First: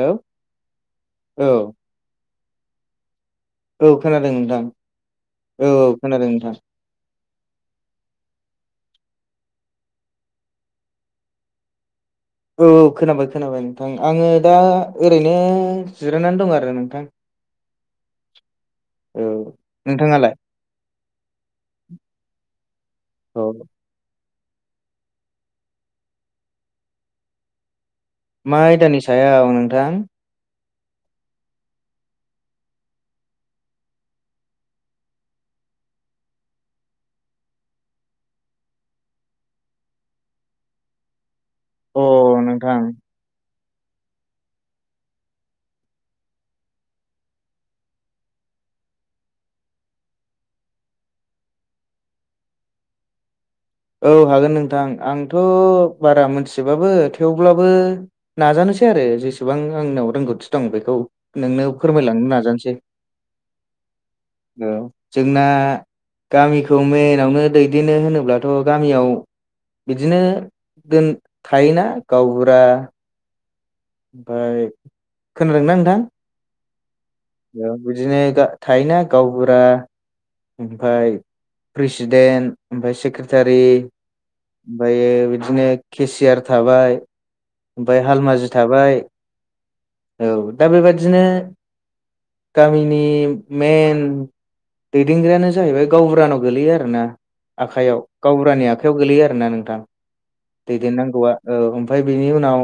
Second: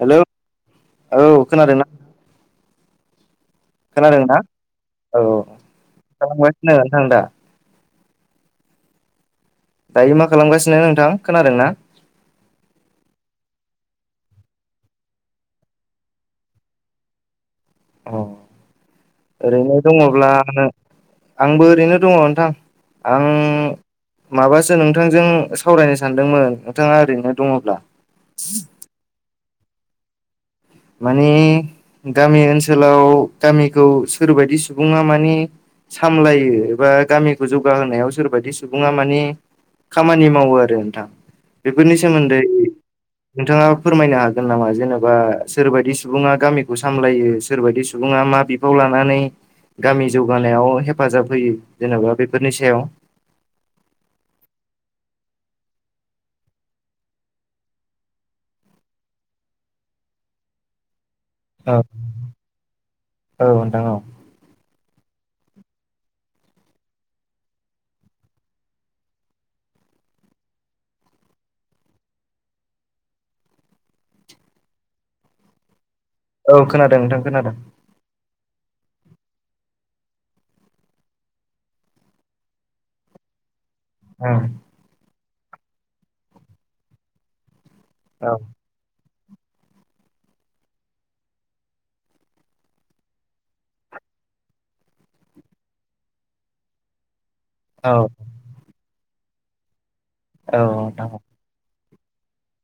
Hello औ खोनादों ना? औ खोनादों ना नोंथां औ औ खोनादों नोंथां खालामगासिनो नोंथां दा दायो मा खालामगासिनो नोंथां खोनादों ना? औ औ खोनाबाय खोनाबाय नोंथां आङो दा ओरैनो जिरायनानै दं आरो नोंथां। अ औ ओरैनो दङब्ला नोंथाङालाय आंबो ओरैनो दङ नोंथां आं औ माबासो नोंथांजों सावरायनो सानदोंमोन नोंथाङा ओरैनो दङब्ला मा आयदानि सायाव नोंथां? माने गामि ओनसोलाव गामिखौ सोरबायदि सुबुङा माने सामलायो एबा गामिखौ जौगाहोनायाव सोरबायदि सुबुङा माने खामानि मावो आरो नोंथां। बेफोरनि अ सोमोन्दै नोंथां नोंथाङा फोरमायनो हागोन नामा जेनेबा सोरबायदि सुबुङा गामिखौ सामलायो सोरबायदि सुबुङा मा बिफाव लानानै गामि जौगानायाव हेफाजाब होयो जेनेबा बेफोरनि सायाव औ हागोन नोंथां आंथ बारा मोनथिबाबो थेवब्लाबो नाजानोसै आरो जेसेबां आंनाव रोंगौथि दं बेखौ। नोंनो औ फोरमायलांनो नाजानोसै। औ नोंथां औ औ जोंना गामिखौ मेनावनो दैदेनो होनोब्ला थ गामियाव बिदिनो दोन थायोना गावबुरा ओमफाय खोनादोंना नोंथां? औ खोनादों नोंथां खोनादों। बिदिनो गा थायोना गावबुरा ओमफाय प्रेसिडेन्ट ओमफ्राय सेक्रेटारि ओम ओमफायो बिदिनो केसियार थाबाय ओमफाय औ हालमाजि थाबाय औ दा बेबादिनो गामिनि मेन दैदेनग्रायानो जाहैबाय गावबुरानाव गोलैयो आरो ना औ आखाइयाव गावबुरानि आखायाव गोलैयो आरो ना नोंथां औ दैदेन नोंथां उम नांगौआ औ ओमफाय बेनि उनाव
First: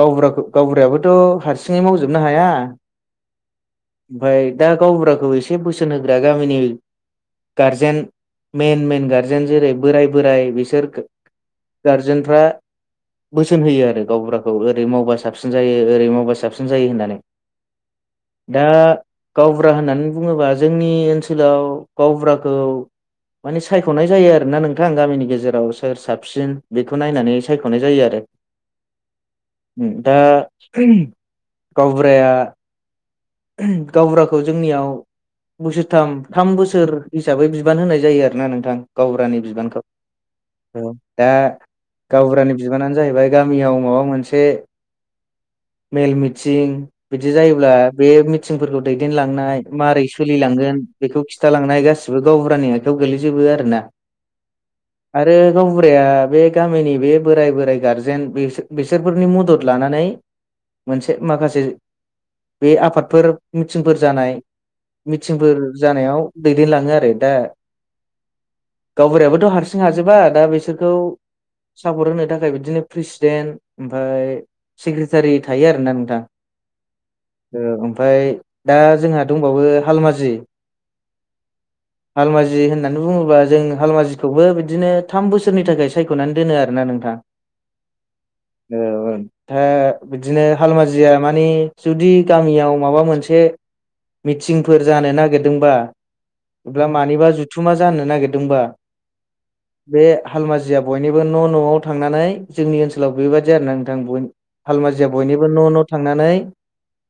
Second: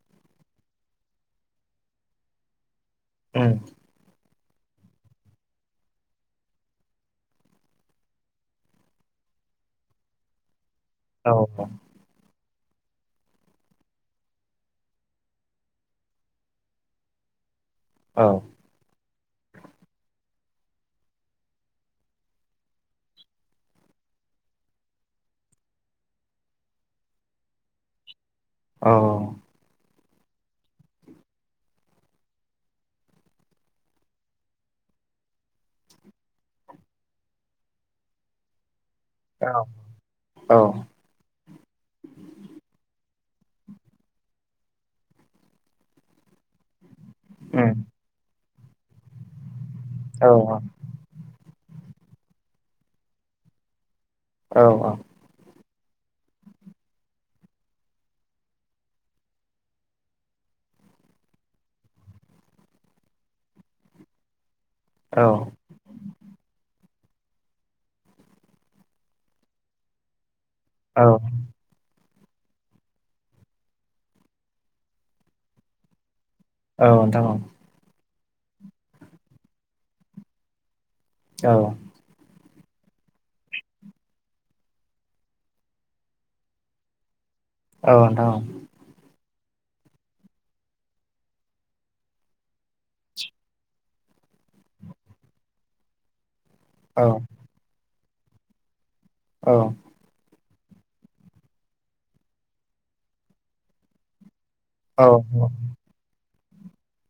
गावबुराखौ गावबुरायाबोथ हारसिङै मावजोबनो हाया अह ओमफाय दा गावबुराखौ एसे बोसोन होग्रा गामिनि गार्जेन मेन मेन गारजेन जेरै बोराय बोराय बिसोर औ अ गारजेनफ्रा बोसोन होयो आरो गावबुराखौ ओरै मावबा साबसिन जायो ओरै मावबा साबसिन जायो होननानै औ। ओ गावबुरा होननानै बुंङोबा जोंनि ओनसोलाव गावबुराखौ माने सायखनाय जायो आरो ना नोंथां गामिनि गेजेराव सोर साबसिन बेखौ नायनानै सायख'नाय जायो आरो औ ओ दा गावबुराया गावबुराखौ जोंनियाव बोसोर थाम बोसोर हिसाबै बिबान होनाय जायो आरोना नोंथां गावब्रानि बिबानखौ औ दा गावबुरानि बिबानानो जाहैबाय गामियाव माबा मोनसे मेल मिथिं बिदि जायोब्ला उम बे मिथिंफोरखौ दैदेनलांनाय माबारै औ सोलिलांगोन बेखौ खिथालांनाय गासिबो गावबुरानि आखाइायाव गोगलैजोबो आरो ना औ औ आरो गावबुराया बे गामिनि बे बोराय बोराइ गारजेन बिसोरफोरनि मदद लानानै मोनसे माखासे बे आफादफोर मिथिंफोर जानाय औ मिथिंफोर जानायाव दैदेनलाङो आरो दा गावबुरायाबोथ' हारसिं हाजोबा दा बिसोरखौ सापर्ट होनो थाखाय बिदिनो प्रेसिडेन्ट ओमफफ्राय सिग्रेटारि थायो आरो ना नोंथां औ नोंथां ओमफ्राय दा जोंहा दंबावो हालमाजि औ हालमाजि होननानै बुङोब्ला जों हालमाजिखौबो बिदिनो थाम बोसोरनि थाखाय सायख'नानै दोनो आरोोना नोंथां औ औथा बिदिनो हालमाजिया मानि जुदि गामियाव माबा मोनसे मिटिंफोर जानो नागिरदों बा अब्ला मानिबा जुथुमा जानो नागिरदोंबा औ बे हालमाजिया बयनिबो न' न'आव थांनानै जोंनि ओनसोलाव बेबायाददि आरो ना नोंथां ब हलमाजिया बयनिबो न' न' थांनानै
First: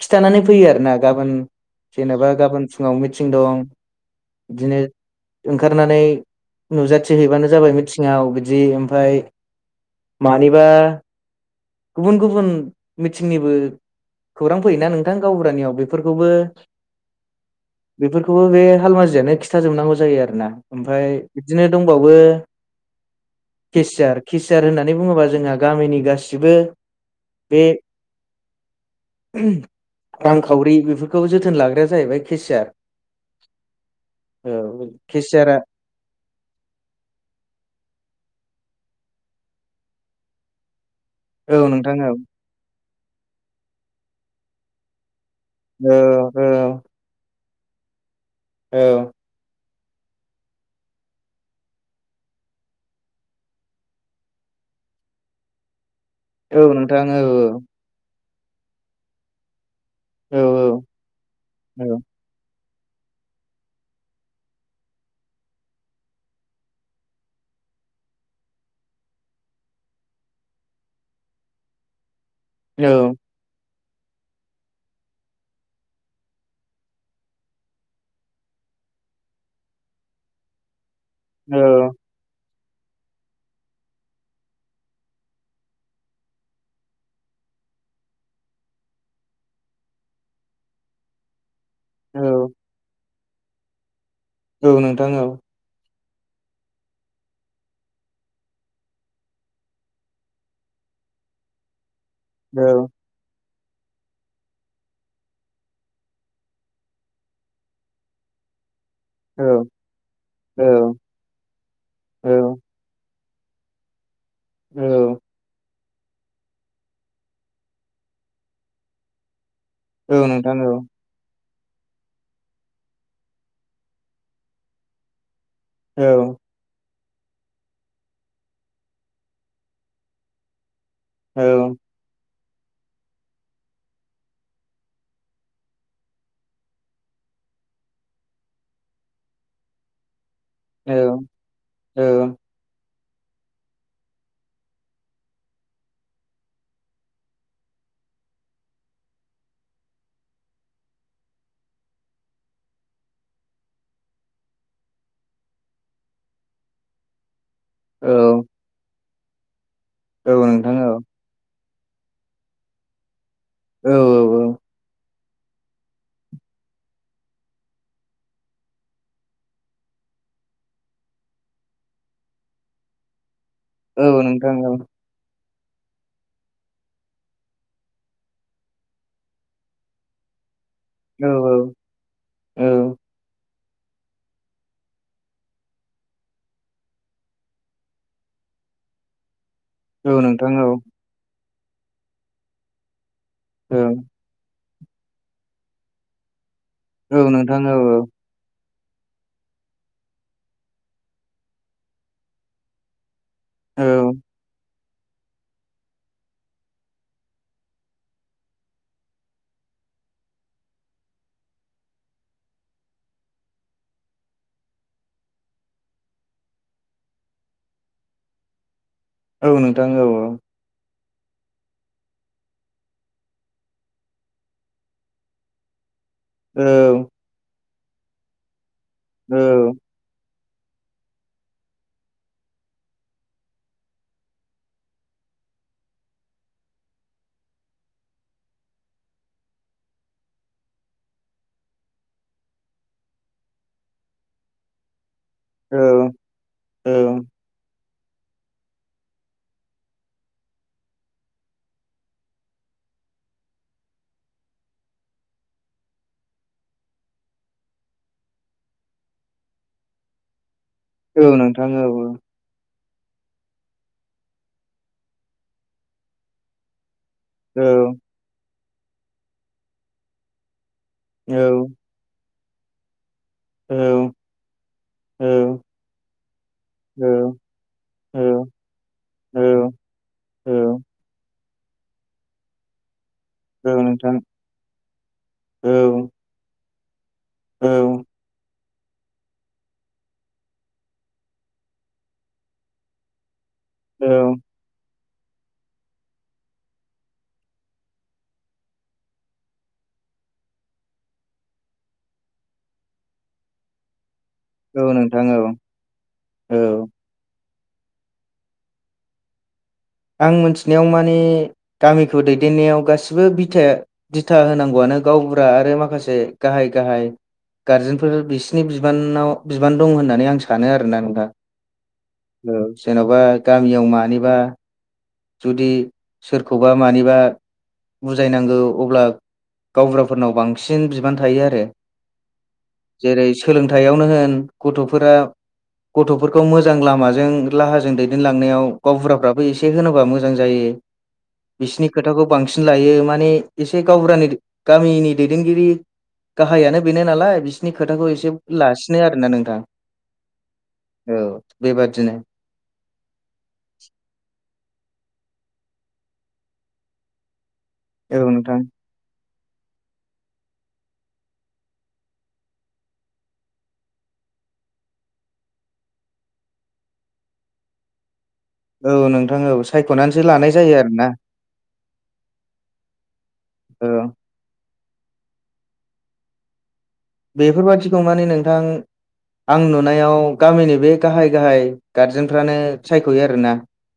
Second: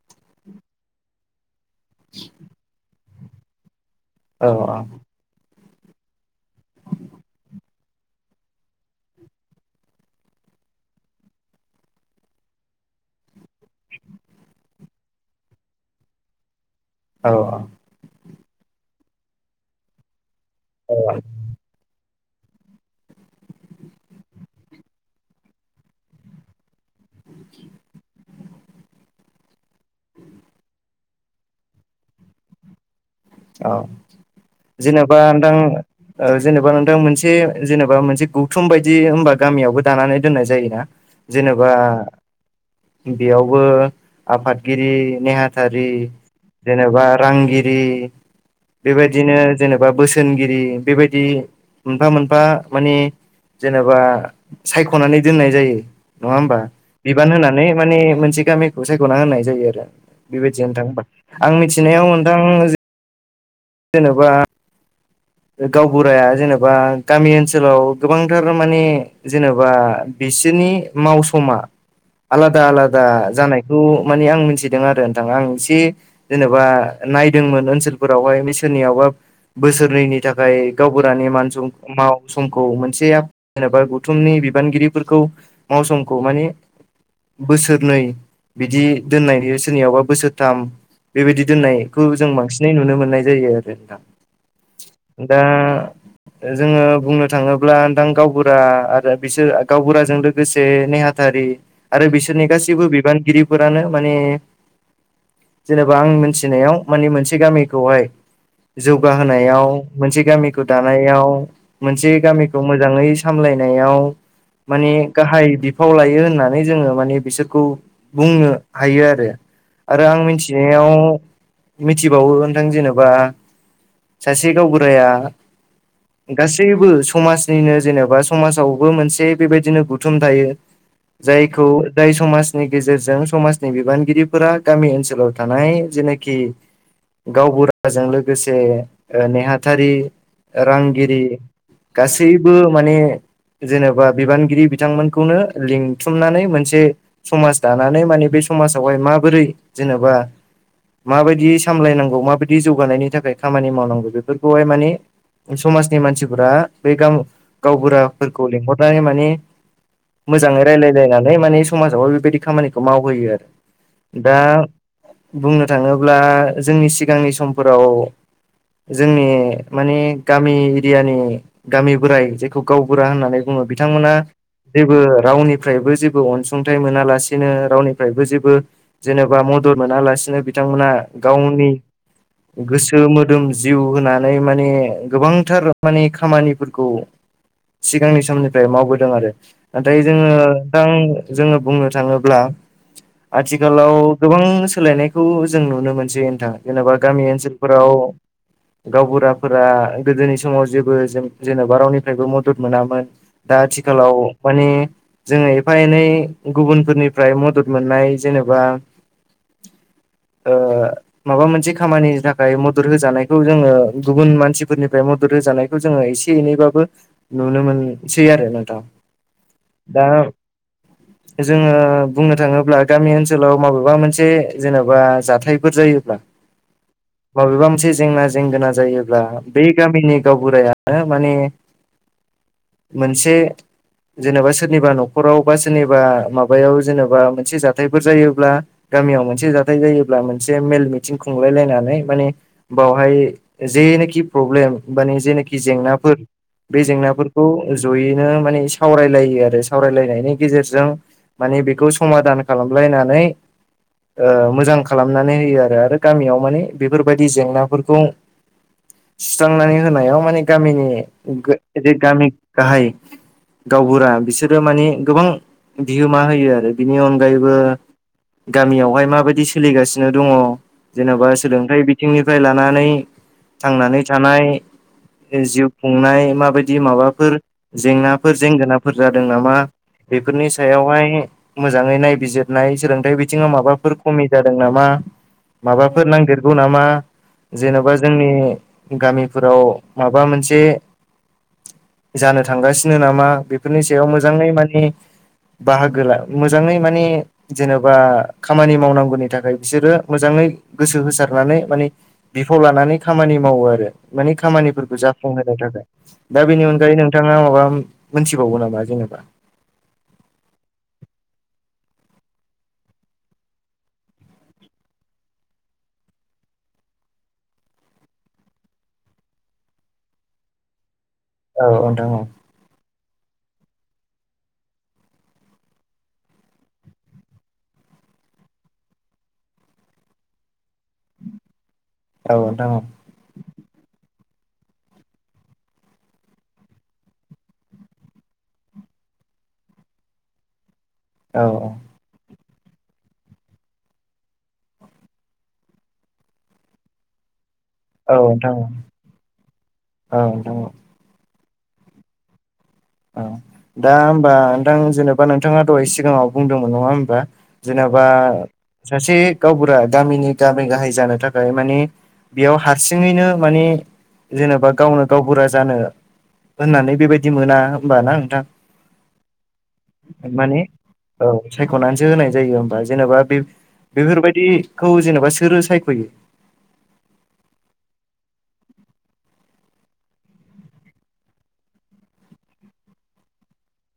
खिथानानै फैयो आरो ना गाबोन जेनेबा गाबोन फुङाव मिटिं दं बिदिनो ओंखारनानै नुजाथि हैैबानो जाबाय मिथिङाव बिदि ओमफफ्राय मानिबा गुबुन गुबुन मिथिंनिबो खौरां फैयोना नोंथां गावबुरानियाव बेफोरखौबो औ बेफोरखौबो बे हालमाजियानो खिथााजोबनांगौ जायो आरो ना औ ओमफफ्राय बिदिनो दंबावो केसियार केसियार होननानै बुङोबा जोंहा गामिनि गासिबो बे रांखावरि बे खौ जोथोन लाग्राया जाहैबाय केसिआार औ जेनेबा केसियारा नथां जेनेबा नोंथां मोनसे जेनेबा मोनसे गौथुम बायदि हबा गामियावबो दानानै दोननाय जायोना औ जेनेबा नोंथां औ बेयावबो आफादगिरि ने आरा औ औ जेनेबा रांगिरि औ बेबायदिनो जेनेबा बोसोनगिरि बेबायदि मोनफा मोनफा माने जेनेबा सायख'नानै दोननाय जायो नङा होमबा औ नोंथां औ बिबान होनानै माने मोनसे गामिखौ सायख'ना होननाय जायो आरो औ बेबायदि नोंथां होमबा आं औ मिथिनायाव नोंथां जेनेबा गावबुराया जेनेबा गामि ओनसोलाव गोबांथार मानिे जेनेबा बिसोरनि मावसा आलादा औ आलादा जानाय थ' माने आं मिथिदों आरो नोंथां आं एसे जेनेबा नायदोंमोन ओनसोलफोरावहाय बिसोरनियावबा बोसोरनैनि थाखाय गावबुरानि मान औ सम माव समखौ मोनसे जेनेबा गौथुमनि बिबानगिरिफोरखौ मावसखौ माने बोसोरनै बिदि दोननाय सोरनियावबा बोसोरथाम बेबायदि दोननायखौ जों बांसिनै नुनो मोननाय जायो आरो दा औ नोंथां औ दा जोङो बुंनो थाङोब्ला दां गावबुरा आरो बिसोर गावबुराजों लोगोसे नेहाथारि आरो बिसोरनि औ गासैबो बिबानगिरिफोरानो माने जेनेबा आं मिथिनायाव मानानिे मोनसे गामिखौहाय जौगाहोनायाव मोनसे गामिखौ औ दानाय इयान मोनसे औ गामिखौ मोजाङै सामलायनायाव मानि गाहाय दे फाव लायो होननानै जोङो माने बिसोरखौ बुंनो हायो आरो। आरो औ नोंथां औ आं नोंथां औ मिथिनायाव मिथिबावो नोंथां जेनेबा सासे गाव गाया गास गासैबो समाजनिनो जेनेबा समाजावबो मोनसे बेबायदिनो गुथुम थायो। जायखौ जाय समाजनि गेजेरजों समाजनि बिबानगिरिफोरा गामि ओनसोलाव थानाय जेनाखि गावबुराजों लोगोसे ओ नेहा थारि रांगिरि गासैबो माने जेनेबा बिबानगिरि बिथांमोनखौनो लिंथुमनानै मोनसे समाज दानानै माने बे समाजावहाय माबोरै जेनेबा माबायदि सामलायनांगौ माबायदि जौगानायनि थाखाय खामानि मावनांगौ बेफोर खौहाय मानि समाजनि मानसिफोरा बे गाम औ गावबुराफोरखौ लिंहरनानै माने औ मोजाङै नोंथां रायलाय औ लानानै माने समाजावबो बेबायदि खामानिखौ मावहोयो आरो। औ दा बुंनो थाङोब्ला जोंनि सिगांनि समफोराव जोंनि माने गामि एरियानि गामि बोराइ जेखौ गावबुरा होननानै बुङो। बिथांमोना औ औ नोंथां औ जेबो रावनि निफ्रायबो जेबो अनसुंथाइ मोनालासिनो रावनिफ्रायबो जेबो जेनेबा मदद मोनालासिनो बिथांमोना गावनि औ गोसो मोदोम जिउ होनानै माने गोबांथार माने खामानिफोरखौ सिगांनि समनिफ्राय मावबोदों आरो नाथाय जोङो औ औ नोंथां जोङो बुंनो थाङोब्ला आथिखालाव गोबां सोलायनायखौ जों नुनो मोनसै नोंथां जेनेबा गामि औ ओनसोलफोराव गावबुराफोरा गोदोनि समाव जेबो जेन'बा रावनिफ्रायबो मदद मोनामोन। दा आथिखालाव माने जोङो एफा एनै गुबुनफोरनिफ्राय मदद मोननाय जेनेबा ओ माबा मोनसे खामानिनि थाखाय मदद होजानाय खौ जोङो गुबुन मानसिफोरनिफ्राय मदद होजानायखौ जोङो एसे एनैबाबो नुनो मोनसै आरो नोंथां औ नोंथां दा औ औ। [inaudible] जोङो बुंनो थाङोब्ला गामि ओनसोलाव माबेबा मोनसे जेनेबा जाथायफोर जायोब्ला ओऔ माबेबा मोनसे जेंना जेंगोना जायोब्ला औ बे गामिनि गावबुराय माने मोनसे जेनेबा सोरनिबा न'खराव बा सोरनिबा माबायाव जेनेबा मोनसे जाथायफोर जायोब्ला गामियाव मोनसे जाथाय जायोब्ला मोनसे मेल मिथिं खुंलाय लायनानै माने बावहाय जेनोखि प्रब्लेम माने जेनोखि औ जेंनाफोर बे औ जेंनाफोरखौ जयैनो माने सावरायलायो आरो सावरायलायनायनि गेजेरजों माने बेखौ समादान खालामलायनानै मोजां खालामनानै होयो आरो आरो गामियाव माने बेफोरबायदि जेंनाफोरखौ सुस्रांनानै होनायाव माने गामिनि औ नोंथां औ जे गामि गाहाय गावबुरा बिसोरो मानि गोबां बिहोमा होयो आरो। बिनि अनगायैबो औ गामियावहाय माबायदि सोलिगासिनो दङ। जेन'बा औ सोलोंथाइ बिथिंनिफ्राय लानानै औ थांनानै थानाय। जिउ खुंनाय माबायदि औ माबाफोर औ जेंनाफोर जेंगोनाफोर जादों नामा? बेफोरनि सायावहाय मोजाङै नायबिजिरनाय सोलोंथाइ बि बिथिङाव औ माबाफोर नोंथां खमि जादों नामा औ माबाफोर नांदेरगौ नामा? औ जेन'बा जोंनि गामिफोराव माबा मोनसे जानो थांगासिनो नामा बे बे फोरनि सायाव मोजाङै माने बाहागो ला मोजाङै माने जेन'बा खामानि मावनांगौनि थाखाय बिसोरो मोजाङै गोसो होसारनानै माने बिफाव लानानै खामानि मावो आरो मानि औ खामानिफोरखौ नोंथां औ जाफुंहोनो थाखाय दा बेनि औ अनगायै नों नोंथाङा माबा मोनथिबावगो नामा जेनेबा? आं मिथिनायाव मानि गामिखौ दैदेननायाव गासिबो बिथाया दिथा होनांगौआनो गावबुरा आरो माखासे गाहाय गाहाय गारजेनफोर बिसिनि बिबानाव बिबान दं होननानै आं सानो आरोना नोंथां। औ नोंथां औ। औ जेन'बा गामियाव मानिबा जुदि सोरखौबा मानिबा बुजायनांगौ अब्ला गावबुराफोरनाव बांसिन बांसिन बिबान थायो आरो औ नोंथां औ जेरै सोलोंथायाइयावनो होन गथ'फोरा गथ'फोरखौ मोजां लामाजों राहाजों दैदेनलांनायाव गावबुराफ्राबो एसे होनोबा मोजां जायो औ बिसिनि खोथाखौ बांसिन लायो माने एसे गावबुरानि गामिनि दैदेनगिरि गाहायानो बेनो नालाय बिसिनि खोथाखौ औ एसे नोंथां औ लासिनो आरोोना नोंथां। औ नोंथां औ औ बेबादिनो। औ दा होमबा नोंथां जेनेबा नोंथाङा दहाय सिगाङाव बुंदोंमोन नङा होमबा? जेने'बा औ नोंथां सासे गावबुरा गामिनि गामि गाहाय जानो थाखाय माने बेयाव हारसिङैनो मानि जेनेबा गावनो गावबुरा जानो होननानै बेबायदि मोना होनोमबाना नोंथां। औ नोंथां औ सायख'नानैसो लानाय माने जायो आरो ना। औ सायख'नानैसो होनाय जायो हबा जेनेबा बे औ बेफोरबायाददिखौ जेनेबा सोरो सायख'यो। बेफोरबादिखौ माने नोंथां आं नुनायाव गामिनि बे गाहाय गाहाय गारजेनफ्रानो सायख'यो आरोना।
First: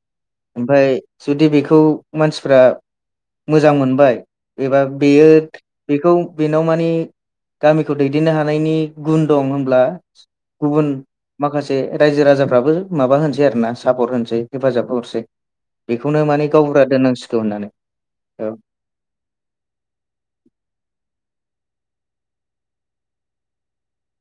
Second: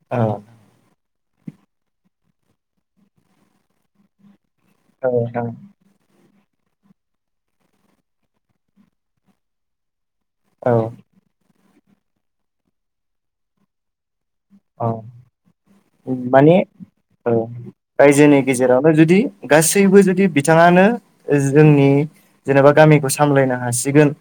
अ ओमफ्राय जुदि बेखौ मानसिफ्रा मोजां मोनबाय एबा बेयो औ बेखौ बेनाव मानि गामिखौ दैदेननो हानायनि गुन दं होनब्ला औ गुबुन माखासे रायजो राजाफ्राबो माबा होनोसै आरो ना सापर्ट होसै। हेफाजाब औ हरसै बेखौनो माने गावबुरा औ दोननांसिगौ होननानै रायजोनि औ। गेजेरावनो जुदि गासैबो जुदि बिथाङानो जोंनि जेनेबा गामिखौ सामलायनो हासिगोन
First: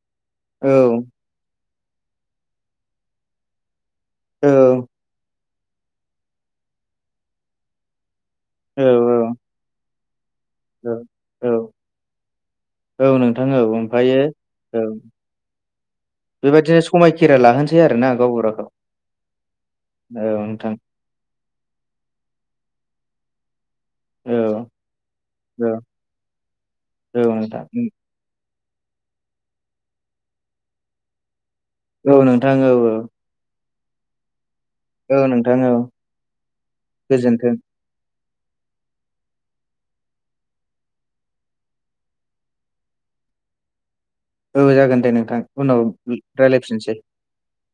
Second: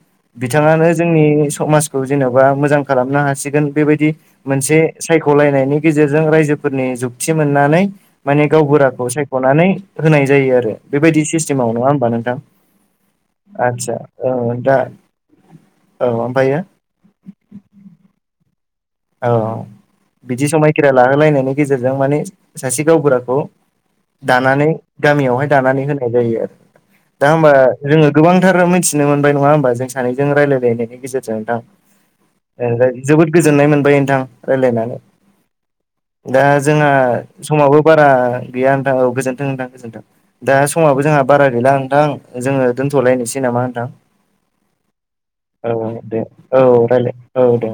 औ बिथाङानो जोंनि समाजखौ जेन'बा मोजां खालामनो हासिगोन बेबायदि औ मोनसे सायख'लायनायनि गेजेरजों रायजोफोरनि जुगथि मोननानै माने गावबुराखौ सायख'नानै होनाय जायो आरो औ बेबायदि सिस्टेमाव नङा होमबा नोंथां। औ औ नोंथां औ आदसा ओमफ्रायो औ दा औ औ ओमफ्रायो खायखेरा लाहोसै आरो ना गावबुराखौ औ औ बिदि नोंथां समायखेरा लाहोलायनायनि गेजेरजों माने सासे गावबुराखौ औ दानानै गामियावहाय औ दानानै होनाय जायो आरो औ दा होमबा नोंथां जोङो गोबांथार मिथिनो मोनबाय नङा होमबा जों सानैजों रायजलायलायनायनि गेजेरजों नोंथां। औ नोंथां औ औ जोबोद गोजोननाय मोनबाय नोंथां रायज्लायनानै। औ नोंथां औ दा जोंहा गोजोन्थों समावबो बारा गैया नोंथां औ गोजोन्थों नोंथां गोजोन्थों दा समाबो जोंहा बारा गैला नोंथां जोङो दोन्थ'लायनोसै नामा नोंथां औ जागोन दे नोंथां औ उनाव दे रायलायफिनसै औाले औ दे